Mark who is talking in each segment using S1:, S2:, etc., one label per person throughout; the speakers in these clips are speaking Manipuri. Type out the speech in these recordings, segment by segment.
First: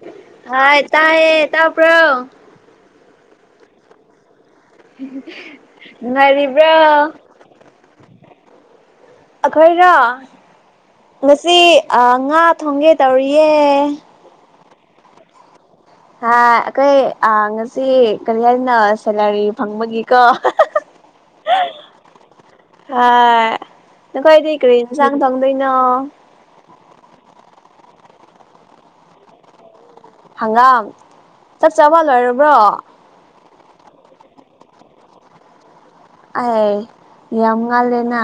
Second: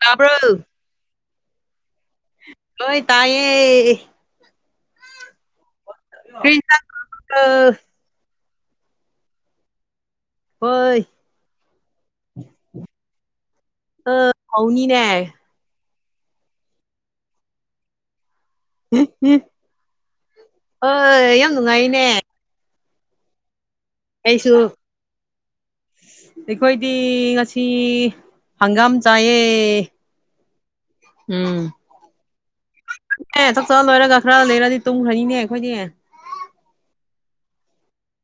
S1: ꯇꯥꯕ꯭ꯔꯣ
S2: ꯍꯥꯏ ꯇꯥꯏꯑꯌꯦ ꯇ ꯄꯨ꯭ꯔꯣ
S1: ꯅꯣꯏ ꯇꯥꯏꯌꯦ ꯀꯔꯤ
S2: ꯉꯔꯤꯕ꯭ꯔꯥ
S1: ꯏꯟꯁꯥꯡꯔꯣ
S2: ꯑꯩꯈꯣꯏꯔꯣ
S1: ꯍꯣꯏ
S2: ꯉꯁꯤ ꯉꯥ ꯊꯣꯡꯒꯦ ꯇꯧꯔꯤꯌꯦ
S1: ꯍꯧꯥꯅꯤꯅꯦ
S2: ꯍꯥ ꯑꯩꯈꯩ ꯑ ꯉꯁꯤ ꯀꯔꯤꯌꯥ ꯅ ꯁꯦꯂꯔꯤ ꯐꯪꯕꯒꯤꯀꯣ
S1: ꯍꯣꯏ ꯌꯥꯝ ꯅꯨꯡꯉꯥꯏꯅꯦ
S2: ꯍꯥ ꯅꯈꯣꯏꯗꯤ
S1: ꯑꯩꯁꯨ
S2: ꯀꯔꯤ ꯏꯟꯁꯥꯡ ꯊꯪꯗꯣꯏꯅꯣ
S1: ꯑꯩꯈꯣꯏꯗꯤ ꯉꯁꯤ ꯍꯪꯒꯥꯝ ꯆꯥꯏꯌꯦ
S2: ꯍꯪꯒꯥꯝ ꯆꯞ ꯆꯥꯕ ꯂꯣꯏꯔꯕ꯭ꯔꯣ
S1: ꯆꯛ ꯆ ꯂꯣꯏꯔꯒ ꯈꯔ ꯂꯩꯔꯗꯤ ꯇꯨꯝꯈ꯭ꯔꯅꯤꯅꯦ ꯑꯩꯈꯣꯏꯗꯤ
S2: ꯑꯩ ꯌꯥꯝ ꯉꯥꯜꯂꯦꯅ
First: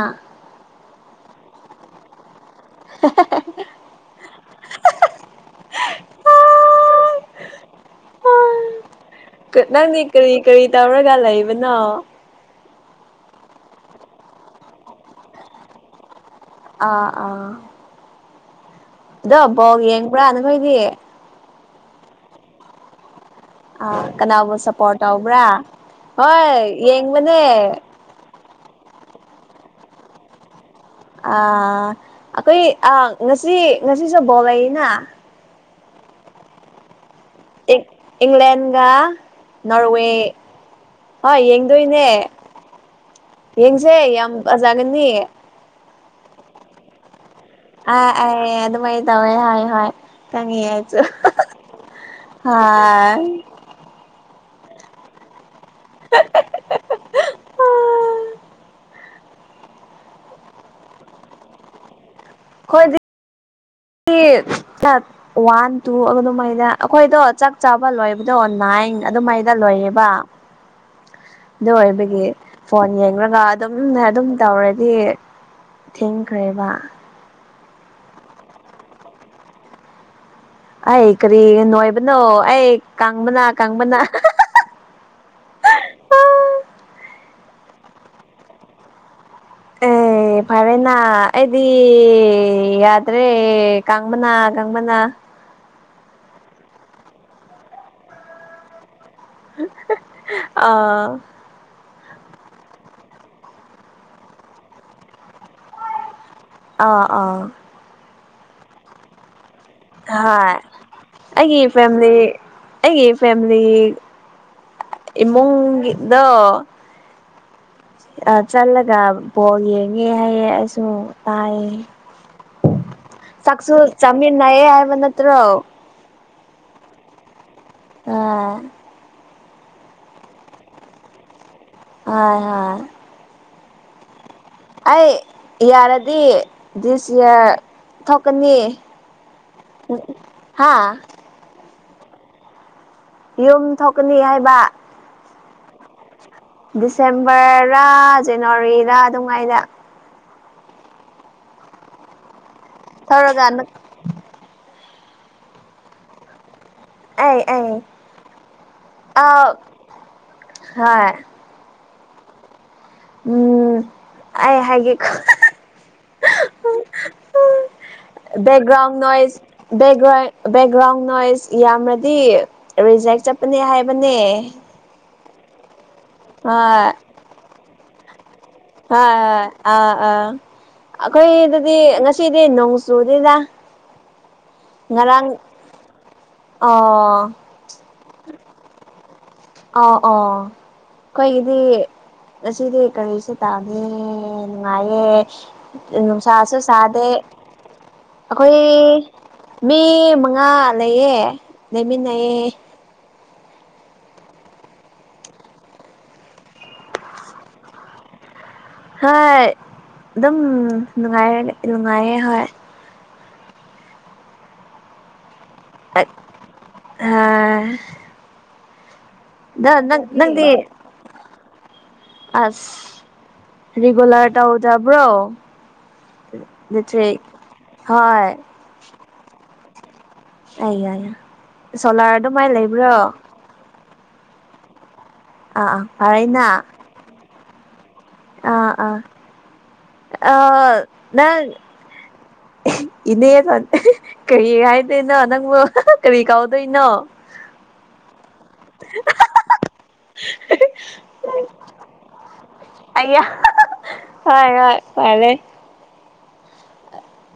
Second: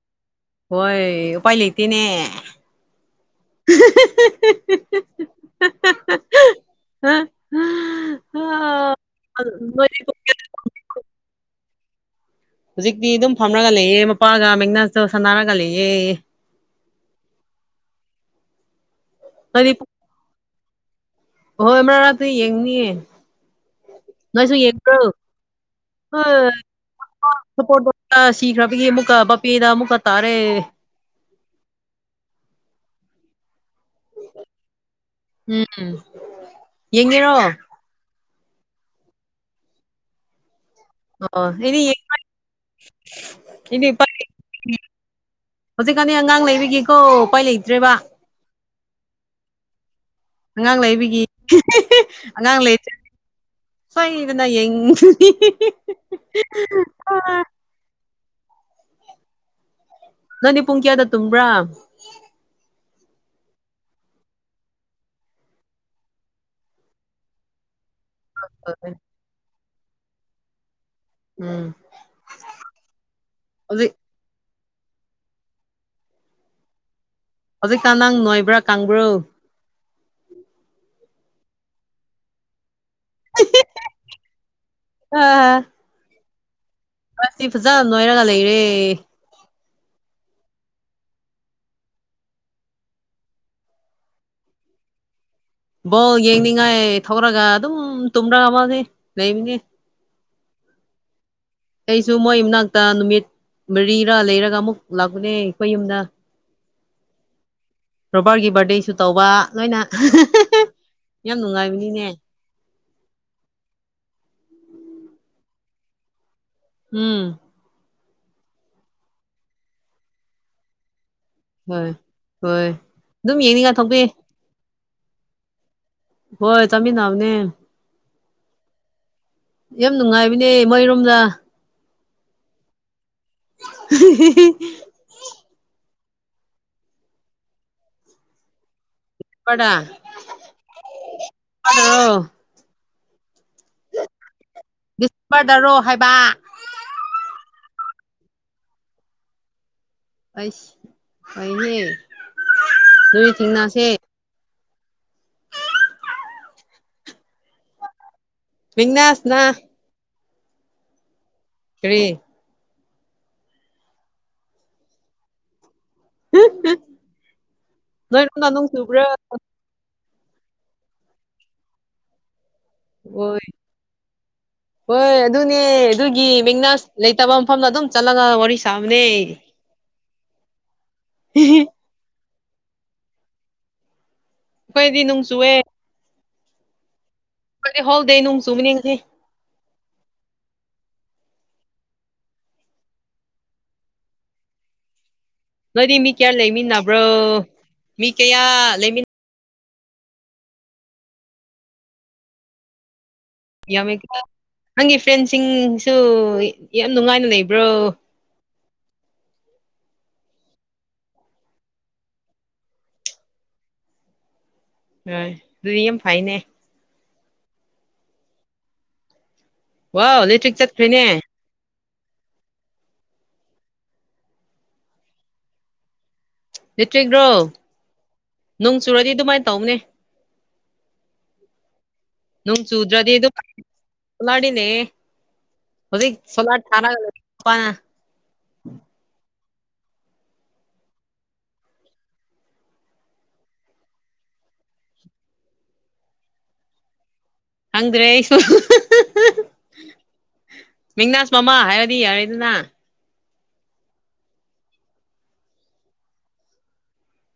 S1: ꯍꯣꯏ ꯄꯥꯏꯂꯇꯅꯦ
S2: [unintelligible] [inaudible]
S1: [inaudible] ꯑ ꯃ
S2: ꯀ
S1: [unintelligible] [inaudible]
S2: ꯀꯔꯤ ꯇ ꯑꯣꯔꯒꯜ ꯂꯩꯏꯕꯅ
S1: ꯍꯧꯖꯤꯛꯇꯤ ꯑꯗꯨꯝ ꯐꯝꯔꯒ ꯂꯩꯑꯦ ꯃꯄꯥꯒ ꯃꯅꯁꯇꯧ ꯁꯥꯟꯅꯔꯒ ꯂꯩꯑꯦ
S2: ꯑꯥ ꯑꯥ ꯑꯗꯣ
S1: ꯅꯣꯏꯗꯤ
S2: ꯕꯣꯛ ꯌꯦꯡꯕ꯭ꯔꯥ ꯅꯈꯣꯏꯗꯤ
S1: ꯍꯣꯏ ꯍꯅ ꯑꯗꯨꯨ ꯌꯦꯡꯅꯤꯌꯦ
S2: ꯑꯥ ꯀꯅꯥꯕꯨ
S1: ꯅꯣꯏꯁꯨ ꯌꯦꯡꯕ꯭ꯔꯣ
S2: ꯁꯄꯣꯔꯠ ꯇꯧꯕ꯭ꯔꯥ ꯍꯣꯏ ꯌꯦꯡꯕꯅꯦ
S1: ꯁꯤꯈ꯭ꯔꯕꯤꯒꯤ ꯑꯃꯨꯛꯥ ꯄꯄꯄꯤꯗ ꯑꯃꯨꯛꯀꯥ ꯇꯥꯔꯦ
S2: ꯑ ꯑꯩꯈꯣꯏ ꯑ ꯉꯁꯤ ꯉꯁꯤꯁꯨ ꯕꯣꯂꯏꯅ
S1: ꯎꯝ ꯌꯦꯡꯉꯦꯔꯣ
S2: ꯏ ꯏꯪꯂꯦꯟꯒ ꯅꯣꯔꯋꯦ ꯍꯣꯏ
S1: ꯑꯩꯗꯤ
S2: ꯌꯦꯡꯗꯣꯏꯅꯦ ꯌꯦꯡꯁꯦ ꯌꯥꯝ ꯐꯖꯒꯅꯤ
S1: ꯍꯧꯖꯤꯛꯀꯥꯟ ꯑꯉꯥꯡ ꯂꯩꯕꯤꯒꯦꯀꯣ ꯀꯣꯏ ꯂꯩ
S2: ꯑ ꯑ ꯑꯗꯨꯃꯥꯏꯅ ꯇꯧꯋꯦ ꯍꯥꯏ ꯍꯣꯏ ꯀꯅꯤ ꯌꯥ
S1: ꯑꯉꯥꯡ
S2: ꯆ
S1: ꯂꯩꯕꯒꯤ
S2: ꯍꯥꯥ
S1: ꯐꯩꯕꯅ ꯌꯦꯡ
S2: ꯍ
S1: ꯑ ꯅꯪꯅꯦ ꯄꯨꯡ ꯀꯌꯥꯗ ꯇꯨꯝꯕ꯭ꯔꯥ
S2: ꯍꯣꯏꯗꯤ ꯋꯥꯟ ꯇꯨ ꯑꯗꯨꯃꯥꯏꯅ ꯑꯩꯈꯣꯏꯗꯣ ꯆꯥꯛ ꯆꯥꯕ ꯂꯣꯏꯕ ꯗꯣ ꯑꯣ ꯅꯥꯏꯪ ꯑꯗꯨꯃꯥꯏꯗ ꯂꯣꯏꯌꯦꯕ
S1: ꯎꯝ
S2: ꯑꯗꯨ ꯑꯣꯏꯕꯒꯤ ꯐꯣꯟ ꯌꯦꯡꯂꯡꯒ ꯑꯗꯨꯝ
S1: ꯍꯧꯖꯤꯛ
S2: ꯑꯗꯨꯝ ꯇꯧꯔꯗꯤ ꯊꯦꯡꯈ꯭ꯔꯦꯕ
S1: ꯍꯧꯖꯤꯛ ꯀꯥꯟ ꯅꯪ ꯅꯣꯏꯕ꯭ꯔꯥ ꯀꯥꯡꯕ꯭ꯔꯣ
S2: ꯑꯩ ꯀꯔꯤ ꯅꯣꯏꯕꯅꯣ ꯑꯩ ꯀꯪꯕꯅ ꯀꯪꯕꯅ
S1: ꯑ ꯑꯁꯤ ꯐꯖꯅ ꯅꯣꯏꯔꯒ ꯂꯩꯔꯦ
S2: ꯑꯦ ꯑꯦ ꯐꯔꯦꯅꯥ ꯑꯩꯗꯤ ꯌꯥꯗ꯭ꯔꯦ ꯀꯥꯡꯪꯕꯅꯥ ꯀꯥꯡꯪꯕꯅ
S1: ꯕꯣꯜ ꯌꯦꯡꯅꯤꯡꯉꯥꯏ ꯊꯧꯔꯒ ꯑꯗꯨꯝ ꯇꯨꯝꯔꯒ ꯃꯥ ꯂꯩ ꯃꯤꯅꯦ
S2: ꯑꯥ
S1: ꯑꯩꯁꯨ ꯃꯣꯏ ꯃꯥꯅꯥꯛꯇ ꯅꯨꯃꯤꯠ ꯃꯔꯤꯔꯥ ꯂꯩꯔꯒ ꯑꯃꯨꯛ ꯂꯥꯛꯄꯅꯦ ꯑꯩꯈꯣꯏ ꯌꯨꯝꯗ
S2: ꯑꯥ ꯑꯥ
S1: ꯔꯣꯕꯥꯔꯒꯤ ꯕꯥꯔꯗꯦꯁꯨ ꯇꯧꯕ ꯂꯣꯏꯅ
S2: ꯍ
S1: ꯌꯥꯝ
S2: ꯑꯩꯒꯤ ꯐꯦꯃꯤꯂꯤ
S1: ꯅꯨꯡꯉꯥꯏꯕꯅꯤꯅꯦ
S2: ꯑꯩꯒꯤ ꯐꯦꯃꯤꯂꯤ ꯏꯃꯨꯡ ꯒꯤ ꯗꯣ
S1: ꯎꯝ
S2: ꯑ ꯆꯠꯂꯒ ꯕꯣꯜ ꯌꯦꯡꯉꯦ ꯍꯥꯏꯌꯦ ꯑꯩꯁꯨ
S1: ꯍꯣꯏ ꯍꯣꯏ
S2: ꯇ꯭ꯌꯦ
S1: ꯑꯗꯨꯝ
S2: ꯆꯥꯛꯁꯨ
S1: ꯌꯦꯡꯅꯤꯡꯉꯥꯏ ꯊꯣꯛꯄꯤ
S2: ꯆꯃꯤꯅꯥꯌꯦ ꯍꯥꯏꯕ ꯅꯠꯇ꯭ꯔꯣ
S1: ꯍꯣꯏ ꯆꯃꯤ ꯅꯅꯥꯎꯅꯦ
S2: ꯎꯝ
S1: ꯌꯥꯝ ꯅꯨꯡꯉꯥꯏꯕꯅꯦ ꯃꯣꯏꯔꯣꯝꯗ
S2: ꯍꯣꯏ ꯍꯣꯏ
S1: [unintelligible]
S2: ꯑꯩ ꯌꯥꯔꯗꯤ ꯗꯤꯁ ꯊꯣꯛꯀꯅꯤ ꯍꯥ
S1: ꯑ
S2: ꯌꯨꯝ ꯊꯣꯛꯀꯅꯤ ꯍꯥꯏꯕ
S1: ꯗꯤꯁꯦꯝꯕꯔꯗꯔꯣ ꯍꯥꯏꯕ
S2: ꯗꯤꯁꯦꯝꯕꯔꯔ ꯖꯅꯋꯥꯔꯤꯔꯥ ꯑꯗꯨꯝꯉꯥꯏꯅ
S1: ꯑꯩꯁ ꯑꯩꯍꯦ ꯅꯣꯏ
S2: ꯊꯧꯔꯒ
S1: ꯊꯦꯡꯅꯁꯦ
S2: ꯑꯦ ꯑ
S1: ꯃꯦꯛꯅꯥꯁꯅ
S2: ꯍ
S1: ꯀ꯭ꯔꯤ
S2: ꯎꯝ ꯑꯩ ꯍꯥꯏꯒꯦ
S1: ꯅꯣꯏꯔꯣꯝꯗ ꯅꯣꯡ
S2: ꯕꯛꯒ꯭ꯔꯥꯎꯟ
S1: ꯆꯨꯕ꯭ꯔꯥ
S2: ꯅꯣꯏꯁ ꯒ꯭ꯔꯥꯎ ꯕꯦꯛꯒ꯭ꯔꯥꯎꯟ ꯅꯣꯏꯁ ꯏ ꯌꯃꯗꯤ ꯔꯤꯖꯦꯛ
S1: ꯍꯣꯏ
S2: ꯆꯠꯄꯅꯦ ꯍꯥꯏꯕꯅꯦ
S1: ꯍꯣꯏ ꯑꯗꯨꯅꯦ ꯑꯗꯨꯒꯤ ꯃꯤꯅꯥ
S2: ꯍꯣꯏ
S1: ꯂꯩꯇꯕ ꯃꯐꯝꯗ ꯑꯗꯨꯝ ꯆꯠꯂꯒ ꯋꯥꯔꯤ ꯁ
S2: ꯍꯣꯏ ꯍꯣꯏ ꯑꯥ ꯑꯥ ꯑꯩꯈꯣꯏ ꯑꯗꯨꯗꯤ ꯉ ꯁꯤꯗꯤ ꯅꯣꯡ ꯆꯨꯗꯦꯗ
S1: ꯑꯩꯈꯣꯏꯗꯤ ꯅꯣꯡ
S2: ꯉꯔꯥꯡ
S1: ꯆꯨꯑꯦ
S2: ꯑꯣ
S1: ꯑꯩꯈꯣꯏꯗꯤ ꯍꯣꯜ ꯗꯦ ꯅꯣꯡ ꯆꯨꯒꯅꯤ ꯉꯁꯤ
S2: ꯑ ꯑꯣ ꯑꯩꯈꯣꯏꯒꯤꯗꯤ ꯉꯁꯤꯗꯤ ꯀꯔꯤꯁꯨ ꯇꯥꯗꯦ ꯅꯨꯡꯉꯥꯏꯌꯦ
S1: ꯅꯣꯏꯗꯤ ꯃꯤ ꯀꯌꯥ
S2: ꯅꯨꯡꯁꯥꯁꯨ ꯁꯥꯗꯦ
S1: ꯂꯩꯃꯤꯟꯅꯕ꯭ꯔꯣ ꯃꯤ
S2: ꯑꯩꯈꯣꯏ
S1: ꯀꯌꯥ ꯂꯩꯃꯤꯟ
S2: ꯃꯤ ꯃꯉꯥ ꯂꯩꯌꯦ ꯂꯩꯃꯤꯟꯅꯩꯌꯦ
S1: ꯌꯥꯝꯃꯦ ꯀꯣ ꯅꯪꯒꯤ ꯐ꯭ꯔꯦꯟꯁꯤꯡꯁꯨ ꯌꯥꯝ ꯅꯨꯡꯉꯥꯏꯅ ꯂꯩꯕ꯭ꯔꯣ
S2: ꯍꯣꯏ ꯑꯗꯨꯝ ꯅꯨꯡꯉꯥꯏꯔ ꯅꯨꯡꯉꯥꯏꯌꯦ ꯍꯣꯏ
S1: ꯍꯣꯏ ꯑꯗꯨꯗꯤ ꯌꯥꯝ ꯐꯥꯏꯅꯦ
S2: ꯑꯥ
S1: ꯋꯥ
S2: ꯅꯪꯗꯤ
S1: ꯂꯦꯇ꯭ꯔꯤꯛ ꯆꯠꯈ꯭ꯔꯔꯤꯅꯦ
S2: ꯑꯁ ꯔꯔꯤꯒꯂꯔ ꯇꯧꯗꯕ꯭ꯔꯣ ꯏꯂꯦꯛꯇ꯭ꯔꯤꯛ
S1: ꯂꯤꯇ꯭ꯔꯤꯒ꯭ꯔꯣ
S2: ꯍꯣꯏ
S1: ꯅꯣꯡ ꯆꯨꯔꯗꯤ ꯑꯗꯨꯃꯥꯏꯅ ꯇꯧꯕꯅꯦ
S2: ꯑ ꯌꯥꯏ ꯁꯣꯂꯥꯔ ꯑꯗꯨꯃꯥꯏ ꯂꯩꯕ꯭ꯔꯣ
S1: ꯁꯣꯂꯥꯅꯦ
S2: ꯑꯥ ꯑꯥ
S1: ꯍꯧꯖꯤꯛ
S2: ꯐꯔꯦꯅ
S1: ꯁꯣꯂꯥ ꯊꯔꯒ
S2: ꯑ ꯑꯥ ꯑ ꯅꯪ ꯏꯅꯦ ꯀꯔꯤ ꯍꯥꯏꯗꯣꯏꯅꯣ ꯅꯪꯕꯨ ꯀꯔꯤ ꯀꯥꯎꯗꯣꯏꯅꯣ
S1: ꯈꯪꯗ꯭ꯔꯦ ꯑꯩꯁꯨ ꯃꯤꯡꯅꯥꯁ ꯃꯃꯥ ꯍꯥꯏꯔꯗꯤ ꯌꯥꯔꯦꯗꯅ
S2: ꯑꯌꯥ ꯍꯣꯏ ꯍꯣꯏ ꯐꯔꯦ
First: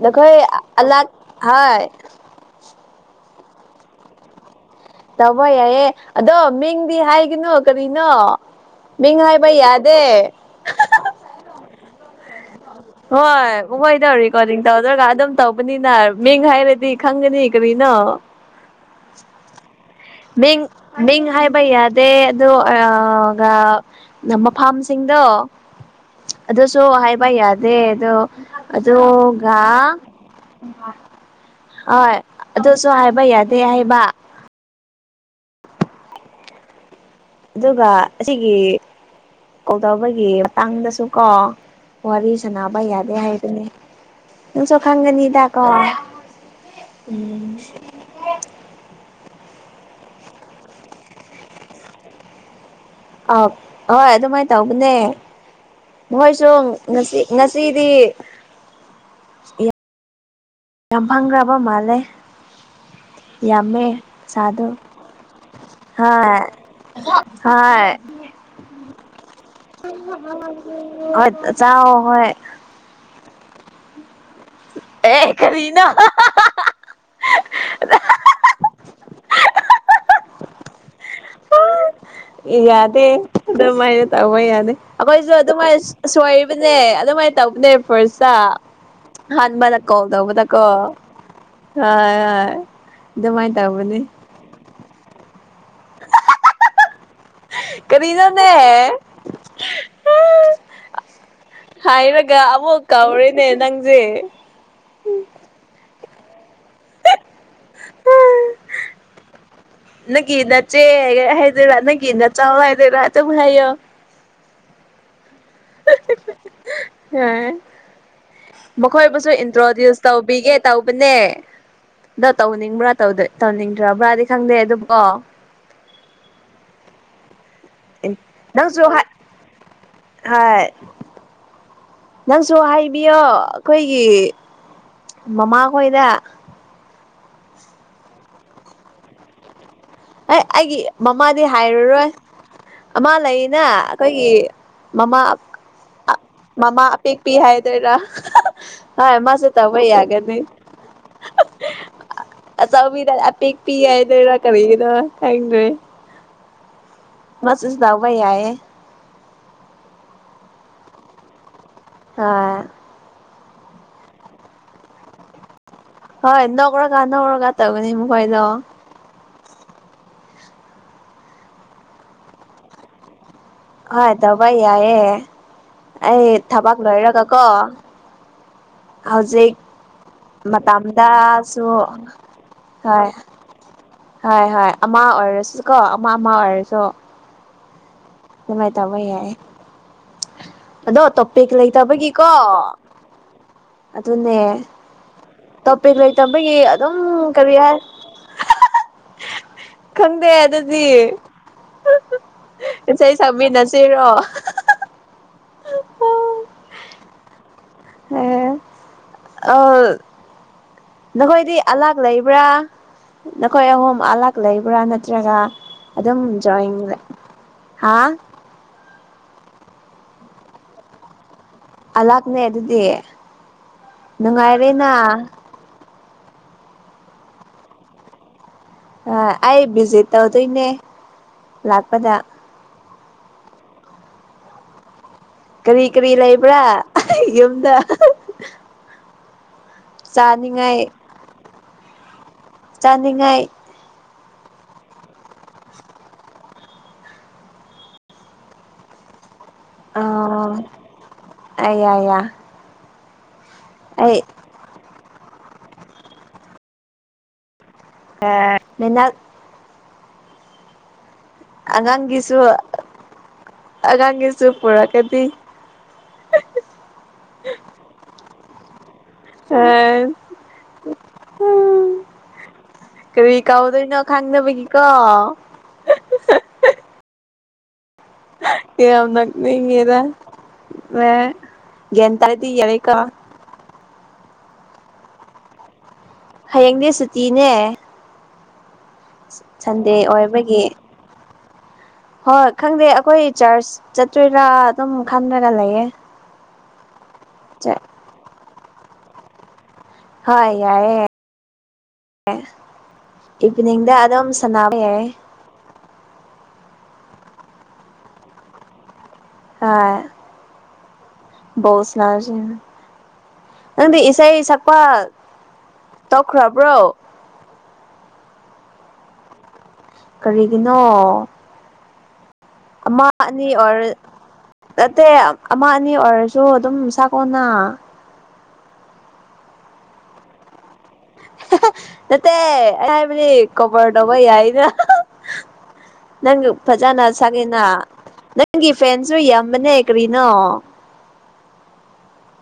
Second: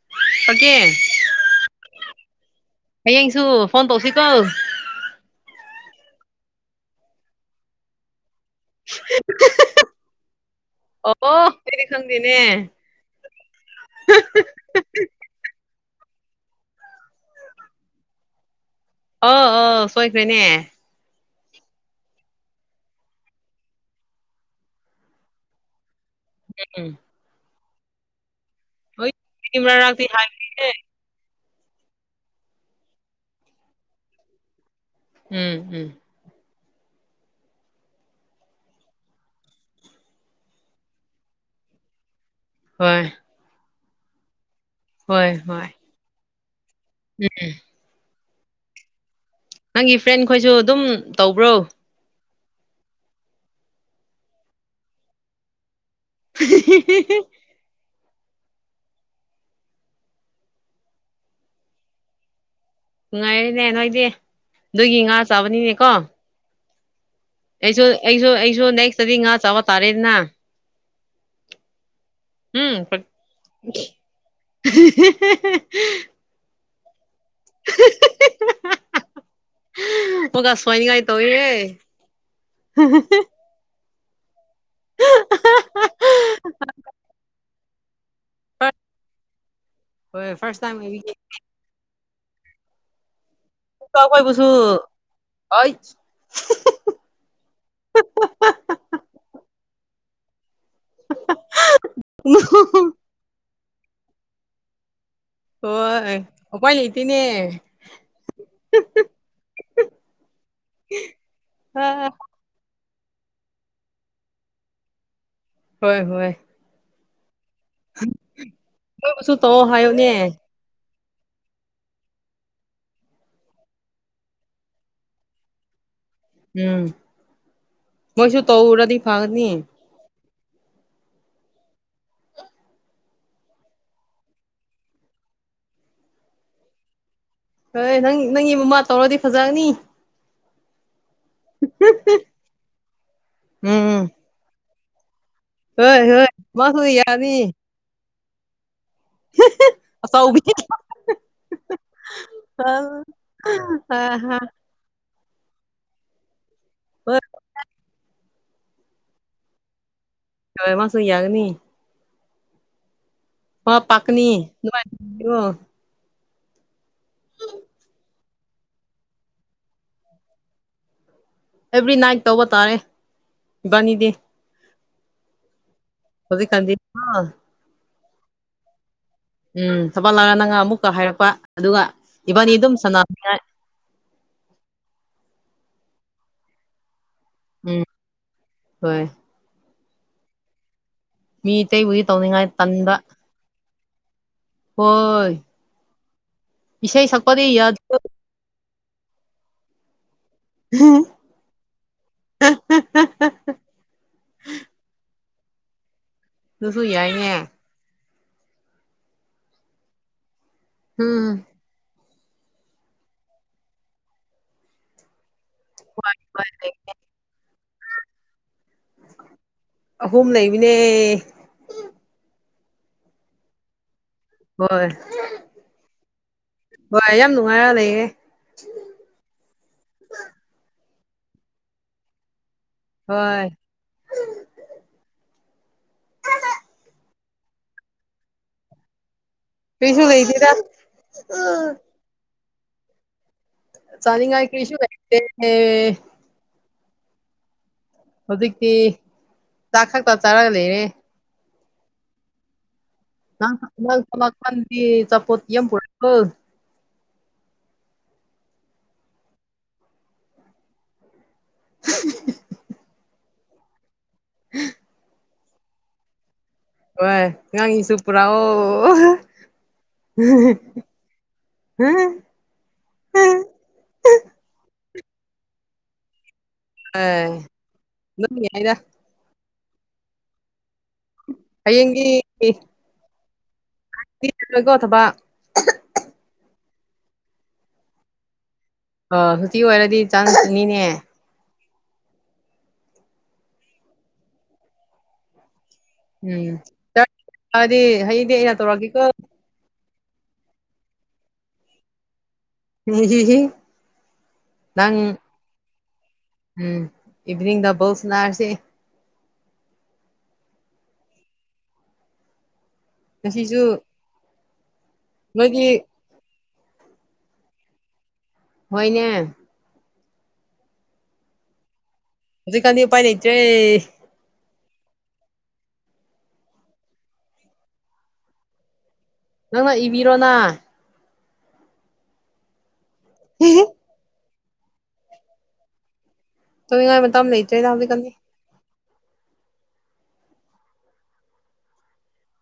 S2: ꯅꯈꯣꯏ
S1: ꯑꯣꯀꯦ
S2: ꯑꯥꯛ ꯍꯣꯏ
S1: ꯍꯌꯦꯡꯁꯨ ꯐꯣꯟ ꯇꯧꯁꯤꯀꯣ
S2: ꯇꯧꯕ ꯌꯥꯏꯌꯦ ꯑꯗꯣ ꯃꯤꯡꯗꯤ ꯍꯥꯏꯒꯅꯨ ꯀꯔꯤꯅꯣ ꯃꯤꯉ ꯍꯥꯏꯕ ꯌꯥꯗꯦ
S1: ꯑꯣ ꯑꯩꯗꯤ ꯈꯪꯗꯦꯅꯦ
S2: ꯍꯣꯏ ꯍꯣꯏꯗ ꯔꯦꯀꯣꯗꯤꯡ ꯇꯧꯗ꯭ꯔꯒ ꯑꯗꯨꯝ ꯇꯧꯕꯅꯤꯅ ꯃꯤꯡ ꯍꯥꯏꯔꯗꯤ ꯈꯪꯒꯅꯤ ꯀꯔꯤꯅꯣ
S1: ꯑꯣ ꯑꯣ ꯁꯣꯏꯈ꯭ꯔꯦꯅꯦ
S2: ꯃꯤꯡ ꯃꯤꯡ ꯍꯥꯏꯕ ꯌꯥꯗꯦ ꯑꯗꯨꯑꯒ ꯃꯐꯝꯁꯤꯡꯗꯣ ꯑꯗꯨꯁꯨ
S1: ꯎꯝ
S2: ꯍꯥꯏꯕ ꯌꯥꯗꯦ ꯑꯗꯣ
S1: ꯍꯣꯏ
S2: ꯑꯗꯣꯒ
S1: ꯃꯔꯛꯇꯤ ꯍꯥꯏꯈ꯭ꯔꯦꯅꯦ
S2: ꯍꯣꯏ ꯑꯗꯨꯁꯨ ꯍꯥꯏꯕ ꯌꯥꯗꯦ ꯍꯥꯏꯕ
S1: ꯎꯝ ꯎꯝ
S2: ꯑꯗꯨꯒ ꯑꯁꯤꯒꯤ ꯀꯣꯜ ꯇꯧꯕꯒꯤ ꯃꯇꯥꯡꯗꯁꯨ ꯀꯣ ꯋꯥꯔꯤ ꯁꯅꯕ
S1: ꯍꯣꯏ
S2: ꯌꯥꯗꯦ ꯍꯥꯏꯗꯨꯅꯦ ꯅꯪ ꯆ ꯈꯪꯒꯅꯤꯗꯀꯣ
S1: ꯎꯝ ꯅꯪꯒꯤ ꯐ꯭ꯔꯦꯟ ꯈꯣꯏꯁꯨ ꯑꯗꯨꯝ ꯇꯧꯕ꯭ꯔꯣ
S2: ꯑ ꯍꯣꯏ ꯑꯗꯨꯃꯥꯏꯅ ꯇꯧꯕꯅꯦ ꯃꯣꯏ ꯉꯁꯤ ꯉꯁꯤꯗꯤ ꯌꯥꯝ ꯐꯪꯈ꯭ꯔꯕ ꯃꯥꯜꯂꯦ
S1: ꯅꯨꯡꯉꯥꯏꯔꯦꯅꯦ
S2: ꯌꯥꯃꯦ
S1: ꯅꯣꯏꯗꯤ
S2: ꯁꯥꯗꯨ
S1: ꯑꯗꯨꯒꯤ ꯉꯥ ꯆꯥꯕꯅꯤꯅꯦꯀꯣ
S2: ꯍꯥꯥ
S1: ꯑꯩꯁꯨ ꯑꯩꯁꯨ ꯑꯩꯁꯨ ꯅꯦꯛꯁ ꯇꯗꯤ ꯉꯥꯆ
S2: ꯑꯆꯥꯎ ꯍꯣꯏ
S1: ꯎꯝ
S2: ꯑꯦ ꯀꯔꯤꯅꯥ
S1: ꯁꯋꯥꯏꯅꯤꯡꯉꯥꯏ ꯇꯧꯏꯌꯦ
S2: ꯌꯥꯗꯦ ꯑꯗꯨꯃꯥꯏꯅ ꯇꯧꯕ ꯌꯥꯅꯤ ꯑꯩꯈꯣꯏꯁꯨ ꯑꯗꯨꯃꯥꯏꯅ ꯁꯣꯏꯕꯅꯦ ꯑꯗꯨꯃꯥꯏ ꯇꯧꯗꯦ ꯐ꯭ꯔꯁꯇꯥ ꯍꯥꯟꯕꯗ ꯀꯣꯜ
S1: ꯍꯣꯏ
S2: ꯇꯧꯕꯗ
S1: ꯐꯥꯔꯁ
S2: ꯀꯣ
S1: ꯇꯥꯏꯝ ꯑꯣꯏꯕꯒꯤ
S2: ꯍ ꯑꯗꯨꯃꯥꯏ ꯇꯧꯕ
S1: ꯇ ꯀꯣꯏ ꯄꯁꯨ ꯑꯩ
S2: ꯀꯔꯤꯅꯣꯅꯦ ꯍꯥꯏꯔꯒ ꯑꯃꯨꯛ ꯀꯧꯔꯦꯅꯦ ꯅꯪꯁꯦ
S1: ꯍꯣꯏ ꯑꯣꯄꯥꯏ ꯂꯩꯇꯦꯅꯦ
S2: ꯅꯪꯒꯤ ꯅꯆꯦ ꯍꯥꯏ
S1: ꯑ
S2: ꯅꯪꯒꯤ ꯅ ꯆꯥꯎ ꯑꯏꯗꯦꯗ ꯑꯗꯨꯃꯥꯏ ꯂꯩꯌꯣ
S1: ꯍꯣꯏ ꯍꯣꯏ
S2: ꯃꯈꯣꯏꯕꯨꯁꯨ
S1: ꯅꯣꯏꯕꯨꯁꯨ ꯇꯧꯑꯣ
S2: ꯏꯟꯇ꯭ꯔꯣꯗ꯭ꯌꯨꯁ
S1: ꯍꯥꯏꯌꯣꯅꯦ
S2: ꯇꯧꯕꯤꯒꯦ ꯇꯧꯕꯅꯦ ꯑꯗꯣ ꯇꯧꯅꯤꯡꯕ꯭ꯔꯥ ꯇꯧꯅꯤꯡꯗ꯭ꯔꯕ꯭ꯔꯗꯤ ꯈꯪꯗꯦ ꯑꯗꯨꯕꯨꯀꯣ
S1: ꯎꯝ ꯃꯣꯏꯁꯨ
S2: ꯅꯪꯁꯨ
S1: ꯇꯧꯔꯗꯤ
S2: ꯍꯥꯏ
S1: ꯐꯒꯅꯤ
S2: ꯍꯣꯏ ꯅꯪꯁꯨ ꯍꯥꯏꯕꯤꯌꯣ ꯑꯩꯈꯣꯏꯒꯤ ꯃꯃꯥꯈꯣꯏꯗ
S1: ꯍꯣꯏ ꯅꯪ ꯅꯪꯒꯤ ꯃꯃꯥ ꯇꯧꯔꯗꯤ ꯐꯖꯅꯤ
S2: ꯑꯦ ꯑꯩꯒꯤ ꯃꯃꯥꯗꯤ ꯍꯥꯏꯔꯨꯔꯣꯏ ꯑꯃꯥ ꯂꯩꯌꯦꯅ
S1: ꯎꯝ
S2: ꯑꯩꯈꯣꯏꯒꯤ ꯃꯃꯥ
S1: ꯍꯣꯏ ꯍꯣꯏ ꯃꯁꯨ ꯌꯥꯅꯤ
S2: ꯇꯦꯗ ꯃꯥꯁꯨ ꯇꯧꯕ
S1: ꯑꯆꯧꯕꯤ
S2: ꯌꯥꯒꯅꯤ ꯑꯆꯥꯎꯕꯤꯗ ꯑꯄꯤꯛꯄꯤ ꯍꯥꯏꯗꯣꯏꯔꯥ ꯀꯔꯤꯒꯤꯅꯣ ꯈꯪꯗ꯭ꯔꯦ
S1: ꯍ
S2: ꯃꯁꯨ ꯆꯥꯎꯕ ꯌꯥꯌꯦ
S1: ꯊꯣꯏ ꯃꯥ ꯁꯨꯌꯥꯒꯅꯤ
S2: ꯑ
S1: ꯋꯥ ꯄꯥꯛꯅꯤ ꯅꯨꯡꯉꯥꯏ ꯑꯣ
S2: ꯍ ꯅꯧꯔꯒꯥꯟ ꯅꯔꯒ ꯇꯒꯅꯤ ꯃꯨ ꯀꯥꯏꯗ
S1: ꯑꯦꯕ꯭ꯔꯤ ꯅꯥꯏꯠ ꯇꯧꯕ ꯇꯥꯔꯦ ꯏꯕꯥꯅꯤꯗꯤ
S2: ꯍꯣꯏ ꯇꯧꯕ ꯌꯥꯏꯑꯦ ꯑꯩ
S1: ꯍꯧꯖꯤꯛꯀꯥꯟꯗꯤ
S2: ꯊꯕꯛ ꯂꯣꯏꯔꯒ ꯀꯣ [unintelligible] ꯍꯧꯖꯤꯛ
S1: ꯎꯝ ꯊꯕꯛ ꯂꯥꯛꯑ ꯅꯪ ꯑꯃꯨꯛꯀ ꯍꯥꯏꯔꯛꯄ
S2: ꯃꯇꯝꯗꯁꯨ
S1: ꯑꯗꯨꯒ ꯏꯕꯥꯅꯤ ꯑꯗꯨꯝ
S2: ꯍꯣꯏ
S1: ꯁꯥꯟꯅꯅꯤꯡꯉꯥꯏ
S2: ꯍꯣꯏ ꯍꯣꯏ ꯑꯃ ꯑꯣꯏꯔꯁꯨ ꯀꯣ ꯑꯃ ꯑꯃ ꯑꯣꯏꯔꯁꯨ
S1: ꯎꯝ
S2: ꯑꯗꯨꯃꯥꯏ ꯇꯧꯕ
S1: ꯍꯣꯏ
S2: ꯌꯥꯏ ꯑꯗꯣ ꯄꯦꯛ
S1: ꯃꯤ ꯑꯇꯩꯕꯨꯗꯤ
S2: ꯂꯩꯇꯕꯒꯤꯀꯣ
S1: ꯇꯧꯅꯤꯡꯉꯥꯏ ꯇꯟꯕ
S2: ꯑꯗꯨꯅꯦ
S1: ꯍꯣꯏ
S2: ꯇꯣꯄꯤꯛ ꯂꯩꯇꯕꯒꯤ ꯑꯗꯨꯝ
S1: ꯏꯁꯩ ꯁꯛꯄꯗꯤ
S2: ꯀꯔꯤ ꯍꯥꯏ
S1: ꯌꯥꯗꯦ
S2: ꯈꯪꯗꯦ ꯑꯗꯨꯗꯤ ꯏꯁꯩ ꯁꯛꯃꯤꯟꯅꯁꯤꯔꯣ
S1: ꯑꯗꯨꯁꯨꯨ ꯌꯥꯏꯅꯦ
S2: ꯍꯝ ꯑ
S1: ꯎꯝ
S2: ꯅꯈꯣꯏꯗꯤ ꯑꯂꯥꯛ ꯂꯩꯕ꯭ꯔꯥ ꯅꯈꯣꯏ ꯑꯍꯨꯝ ꯑꯂꯥꯛ ꯂꯩꯕ꯭ꯔꯥ ꯅꯠꯇ꯭ꯔꯒ ꯑꯗꯨ
S1: ꯍꯣꯏ ꯍꯣꯏ
S2: ꯑꯗꯨꯝ꯭ꯔꯣꯌ ꯑ
S1: ꯑꯍꯨꯝ ꯂꯩꯃꯤꯅꯦ
S2: ꯑꯍꯥꯛꯅꯦ ꯑꯗꯨꯗꯤ
S1: ꯍꯣꯏ
S2: ꯅꯨꯡꯉꯥꯏꯔꯦꯅ
S1: ꯍꯣꯏ ꯌꯥꯝ ꯅꯨꯡꯉꯥꯏꯔ ꯂꯩꯌꯦꯦ
S2: ꯑ ꯑꯩ ꯚꯤꯖꯤꯠ ꯇꯧꯗꯣꯏꯅꯦ ꯂꯥꯛꯄꯗ
S1: ꯍꯣꯏ
S2: ꯀꯔꯤ ꯀꯔꯤ ꯂꯩꯕ꯭ꯔꯥ ꯌꯨꯝꯗ
S1: ꯀꯔꯤꯁꯨ ꯂꯩꯇꯦꯗ
S2: ꯆꯥꯅꯤꯡꯉꯥꯏ ꯆꯥꯅꯤꯡꯉꯥꯏ
S1: ꯆꯅꯤ ꯉꯥꯏ ꯀꯁꯨ ꯍꯥꯏꯦ ꯍꯧꯖꯤꯛꯇꯤ ꯆꯥꯛ ꯈꯛꯇ ꯆꯥꯔꯒ ꯂꯩꯔꯦ
S2: ꯑ ꯑ
S1: ꯥꯡꯥꯡ ꯆꯄꯅꯤ ꯆꯄꯣꯠꯇꯤ ꯌꯦ ꯄꯨꯔ
S2: ꯑ ꯑꯉꯥꯡꯒꯤꯁꯨ ꯑꯉꯥꯡꯒꯤꯁꯨ ꯄꯨꯔꯛꯒꯗꯤ
S1: ꯍꯣꯏ ꯉꯉꯥꯡꯒꯤꯁꯨ ꯄꯨ꯭ꯔꯥ ꯑꯣ
S2: ꯍꯝ ꯀꯔꯤ ꯀꯥꯎꯗꯣꯏꯅꯣ ꯈꯥꯡꯅꯕꯒꯤꯀꯣ
S1: ꯑ
S2: ꯀꯌꯥꯝ ꯅꯒꯦꯔ ꯃ
S1: ꯍꯌꯦꯡꯒꯤꯂꯣꯏꯀꯣ ꯊꯕꯛ
S2: ꯍꯌꯦꯡꯅꯦ ꯁꯨꯇꯤꯅꯦ
S1: ꯑ ꯁꯨꯇꯤ ꯑꯣꯏꯔꯗꯤ
S2: ꯁꯟꯗꯦ ꯑꯣꯏꯕꯒꯤ
S1: ꯆꯥꯟꯅꯤꯅꯦ
S2: ꯍꯣꯏ ꯈꯪꯗꯦ ꯑꯩꯈꯣꯏ ꯆꯥꯔꯆ ꯆꯠꯇꯣꯏꯔꯥ ꯑꯗꯨꯝ ꯈꯟꯗꯒ ꯂꯩꯌꯦ
S1: ꯎꯝ ꯆꯠꯗꯤ ꯍꯌꯦꯡꯗꯤ ꯑꯩꯅ ꯇꯧꯔꯛꯒꯦꯀꯣ
S2: ꯍꯣꯏ ꯌꯥꯏꯌꯦ ꯏꯗ ꯑꯝ ꯁꯦ
S1: ꯅꯪ ꯎꯝ ꯏꯚꯅꯤꯡꯗꯕꯧ ꯁꯅꯥꯔꯁꯤꯦ
S2: ꯑ ꯣ ꯁꯅꯥꯁꯤ
S1: ꯉꯁꯤꯁꯨ
S2: ꯅꯪꯗꯤ ꯏꯁꯩ ꯁꯛꯄ
S1: ꯃꯥꯒꯤ
S2: ꯇꯈ꯭ꯔꯥꯕ꯭ꯔꯣ
S1: ꯍꯣꯏꯅꯦ
S2: ꯀꯔꯤꯒꯤꯅꯣ
S1: ꯍꯧꯖꯤꯛꯀꯥꯟꯗꯤ ꯎꯄꯥꯏ
S2: ꯑꯃ
S1: ꯂꯩꯇ꯭ꯔꯦ
S2: ꯑꯅꯤ ꯑꯣꯔ ꯅꯠꯇꯦ ꯑꯃ ꯑꯅꯤ ꯑꯣꯏꯔꯁꯨ ꯑꯗꯨꯝ ꯁꯥꯀꯣꯟꯅ
S1: ꯅꯪꯅ ꯏꯕꯤꯔꯣꯅ
S2: ꯅꯦ ꯑꯦꯕꯨ ꯀꯕꯔ ꯅꯕ ꯌꯥꯏꯅ ꯅꯪ
S1: ꯇꯧꯅꯤꯡꯉꯥꯏ
S2: ꯐꯖꯅ
S1: ꯃꯇꯝ
S2: ꯁꯒꯦꯅ
S1: ꯂꯩꯇ꯭ꯔꯦꯗ ꯍꯧꯖꯤꯛꯀꯥꯟꯗꯤ
S2: ꯅꯪꯒꯤ ꯐꯦꯟꯁꯨ ꯌꯥꯝꯕꯅꯦ ꯀꯔꯤꯅꯣ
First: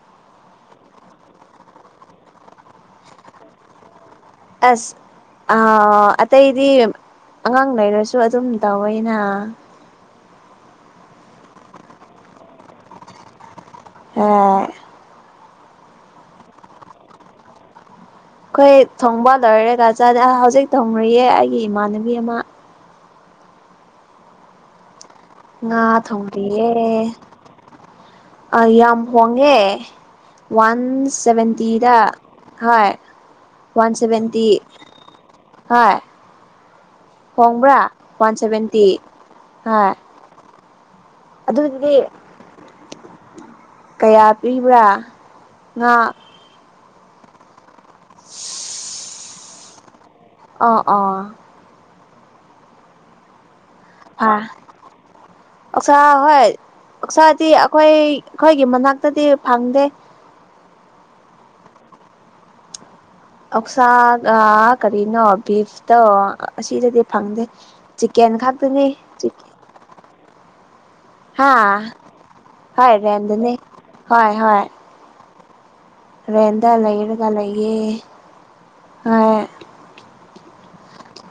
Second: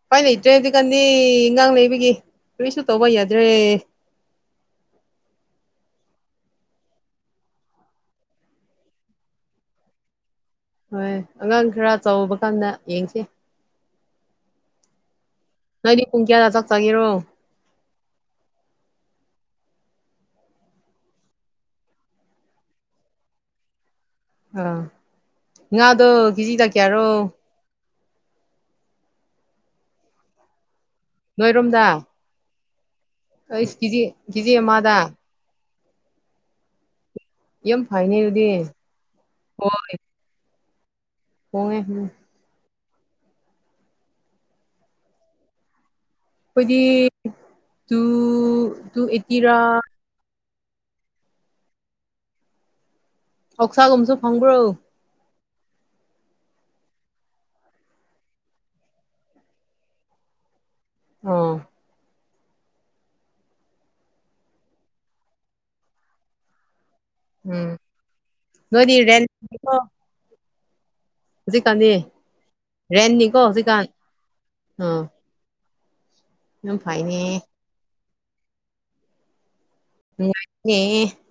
S1: ꯀꯥꯏ ꯂꯩꯇ꯭ꯔꯦ ꯑꯗꯨ ꯀꯅꯤ ꯉꯥꯡ ꯂꯩꯕꯒꯤ ꯀꯔꯤꯁꯨ ꯇꯧꯕ ꯌꯥꯗ꯭ꯔꯦ
S2: ꯑꯁ ꯑꯇꯩ ꯏꯗꯤ ꯑꯉꯥꯡ ꯂꯩꯔꯁꯨ ꯑꯗꯨꯝ ꯇꯧꯋꯩꯅ
S1: ꯍꯣꯏ ꯑꯉꯥꯡ ꯈꯔ ꯆꯥꯎꯕ ꯀꯥꯟꯗ ꯌꯦꯡꯁꯦ
S2: ꯑ
S1: ꯅꯣꯏꯗꯤ ꯄꯨꯡ ꯀꯌꯥꯗ ꯆꯠꯆꯒꯦꯔꯣ
S2: ꯑꯩꯈꯣꯏ ꯊꯣꯡꯕ ꯂꯣꯏꯔꯦꯒ ꯆ ꯍꯧꯖꯤꯛ ꯊꯣꯡꯅꯨꯌꯦ ꯑꯩꯒꯤ ꯏꯃꯥꯟꯅꯕꯤ ꯑꯃ
S1: ꯑꯥ ꯉ
S2: ꯉꯥ
S1: ꯉꯥꯗꯣ ꯀꯦꯖꯤꯗ
S2: ꯊꯣꯡꯔꯤꯌꯦ
S1: ꯀꯌꯥꯔꯣ
S2: ꯌꯥꯝ ꯍꯣꯡꯉꯦ ꯋꯥꯟ
S1: ꯅꯣꯏꯔꯣꯝꯗ
S2: ꯁꯚꯦꯟꯇꯤꯗ ꯍꯣꯏ
S1: ꯑꯩꯁ
S2: ꯋꯥꯟ
S1: ꯀꯦꯖꯤ
S2: ꯁꯚꯦꯟꯇꯤ
S1: ꯀꯦꯖꯤ ꯑꯃꯗ
S2: ꯍꯣꯏ ꯍꯣꯡꯕ꯭ꯔꯥ
S1: ꯌꯥꯝ ꯐꯩꯅꯦ
S2: ꯋꯥꯟ
S1: ꯑꯗꯨꯗꯤ
S2: ꯁꯚꯦꯟꯇꯤ
S1: ꯍꯣꯏ
S2: ꯍꯥ
S1: ꯍꯣꯡꯉꯦ
S2: ꯑꯗꯨꯗꯤ
S1: ꯎꯝ
S2: ꯀꯌꯥ ꯄꯤꯕ꯭ꯔꯥ ꯉꯥ
S1: ꯑꯩꯈꯣꯏꯗꯤ ꯇꯨ ꯇꯨ ꯑꯩꯠꯇꯤꯔꯥ
S2: ꯑꯥ ꯑꯣꯥ
S1: ꯀꯧꯁꯥꯒꯨꯝꯁꯨ ꯐꯪꯕ꯭ꯔꯣ
S2: ꯑꯛꯆꯥꯥ ꯍꯣꯏ ꯑꯛꯆꯥꯥꯗꯤ ꯑꯩꯈꯣꯏ ꯑꯩꯈꯣꯏꯒꯤ ꯃꯅꯥꯛꯇꯗꯤ ꯐꯪꯗꯦ
S1: ꯑꯣ
S2: ꯑꯣꯛꯁꯥꯒ ꯀꯔꯤꯅꯣ ꯕꯤꯐꯇ ꯑꯁꯤꯗꯗꯤ ꯐꯪꯗꯦ
S1: ꯎꯝ
S2: ꯆꯤꯀꯦꯟ ꯈꯛꯇꯅꯤ
S1: ꯑ
S2: ꯍꯥ
S1: ꯍꯧꯖꯤꯛꯀꯥꯟꯅꯤ
S2: ꯍꯣꯏ
S1: ꯔꯦꯟꯅꯤꯀꯣ
S2: ꯔꯦꯟꯗꯅꯤ
S1: ꯍꯧꯖꯤꯛꯀꯥꯟ
S2: ꯍꯣꯏ ꯍꯣꯏ
S1: ꯑꯥ
S2: ꯔꯦꯟꯗ
S1: ꯌꯥꯝ ꯐꯩꯅꯦ
S2: ꯂꯩꯔꯒ ꯂꯩꯌꯦ ꯍꯥꯏ
S1: [unintelligible]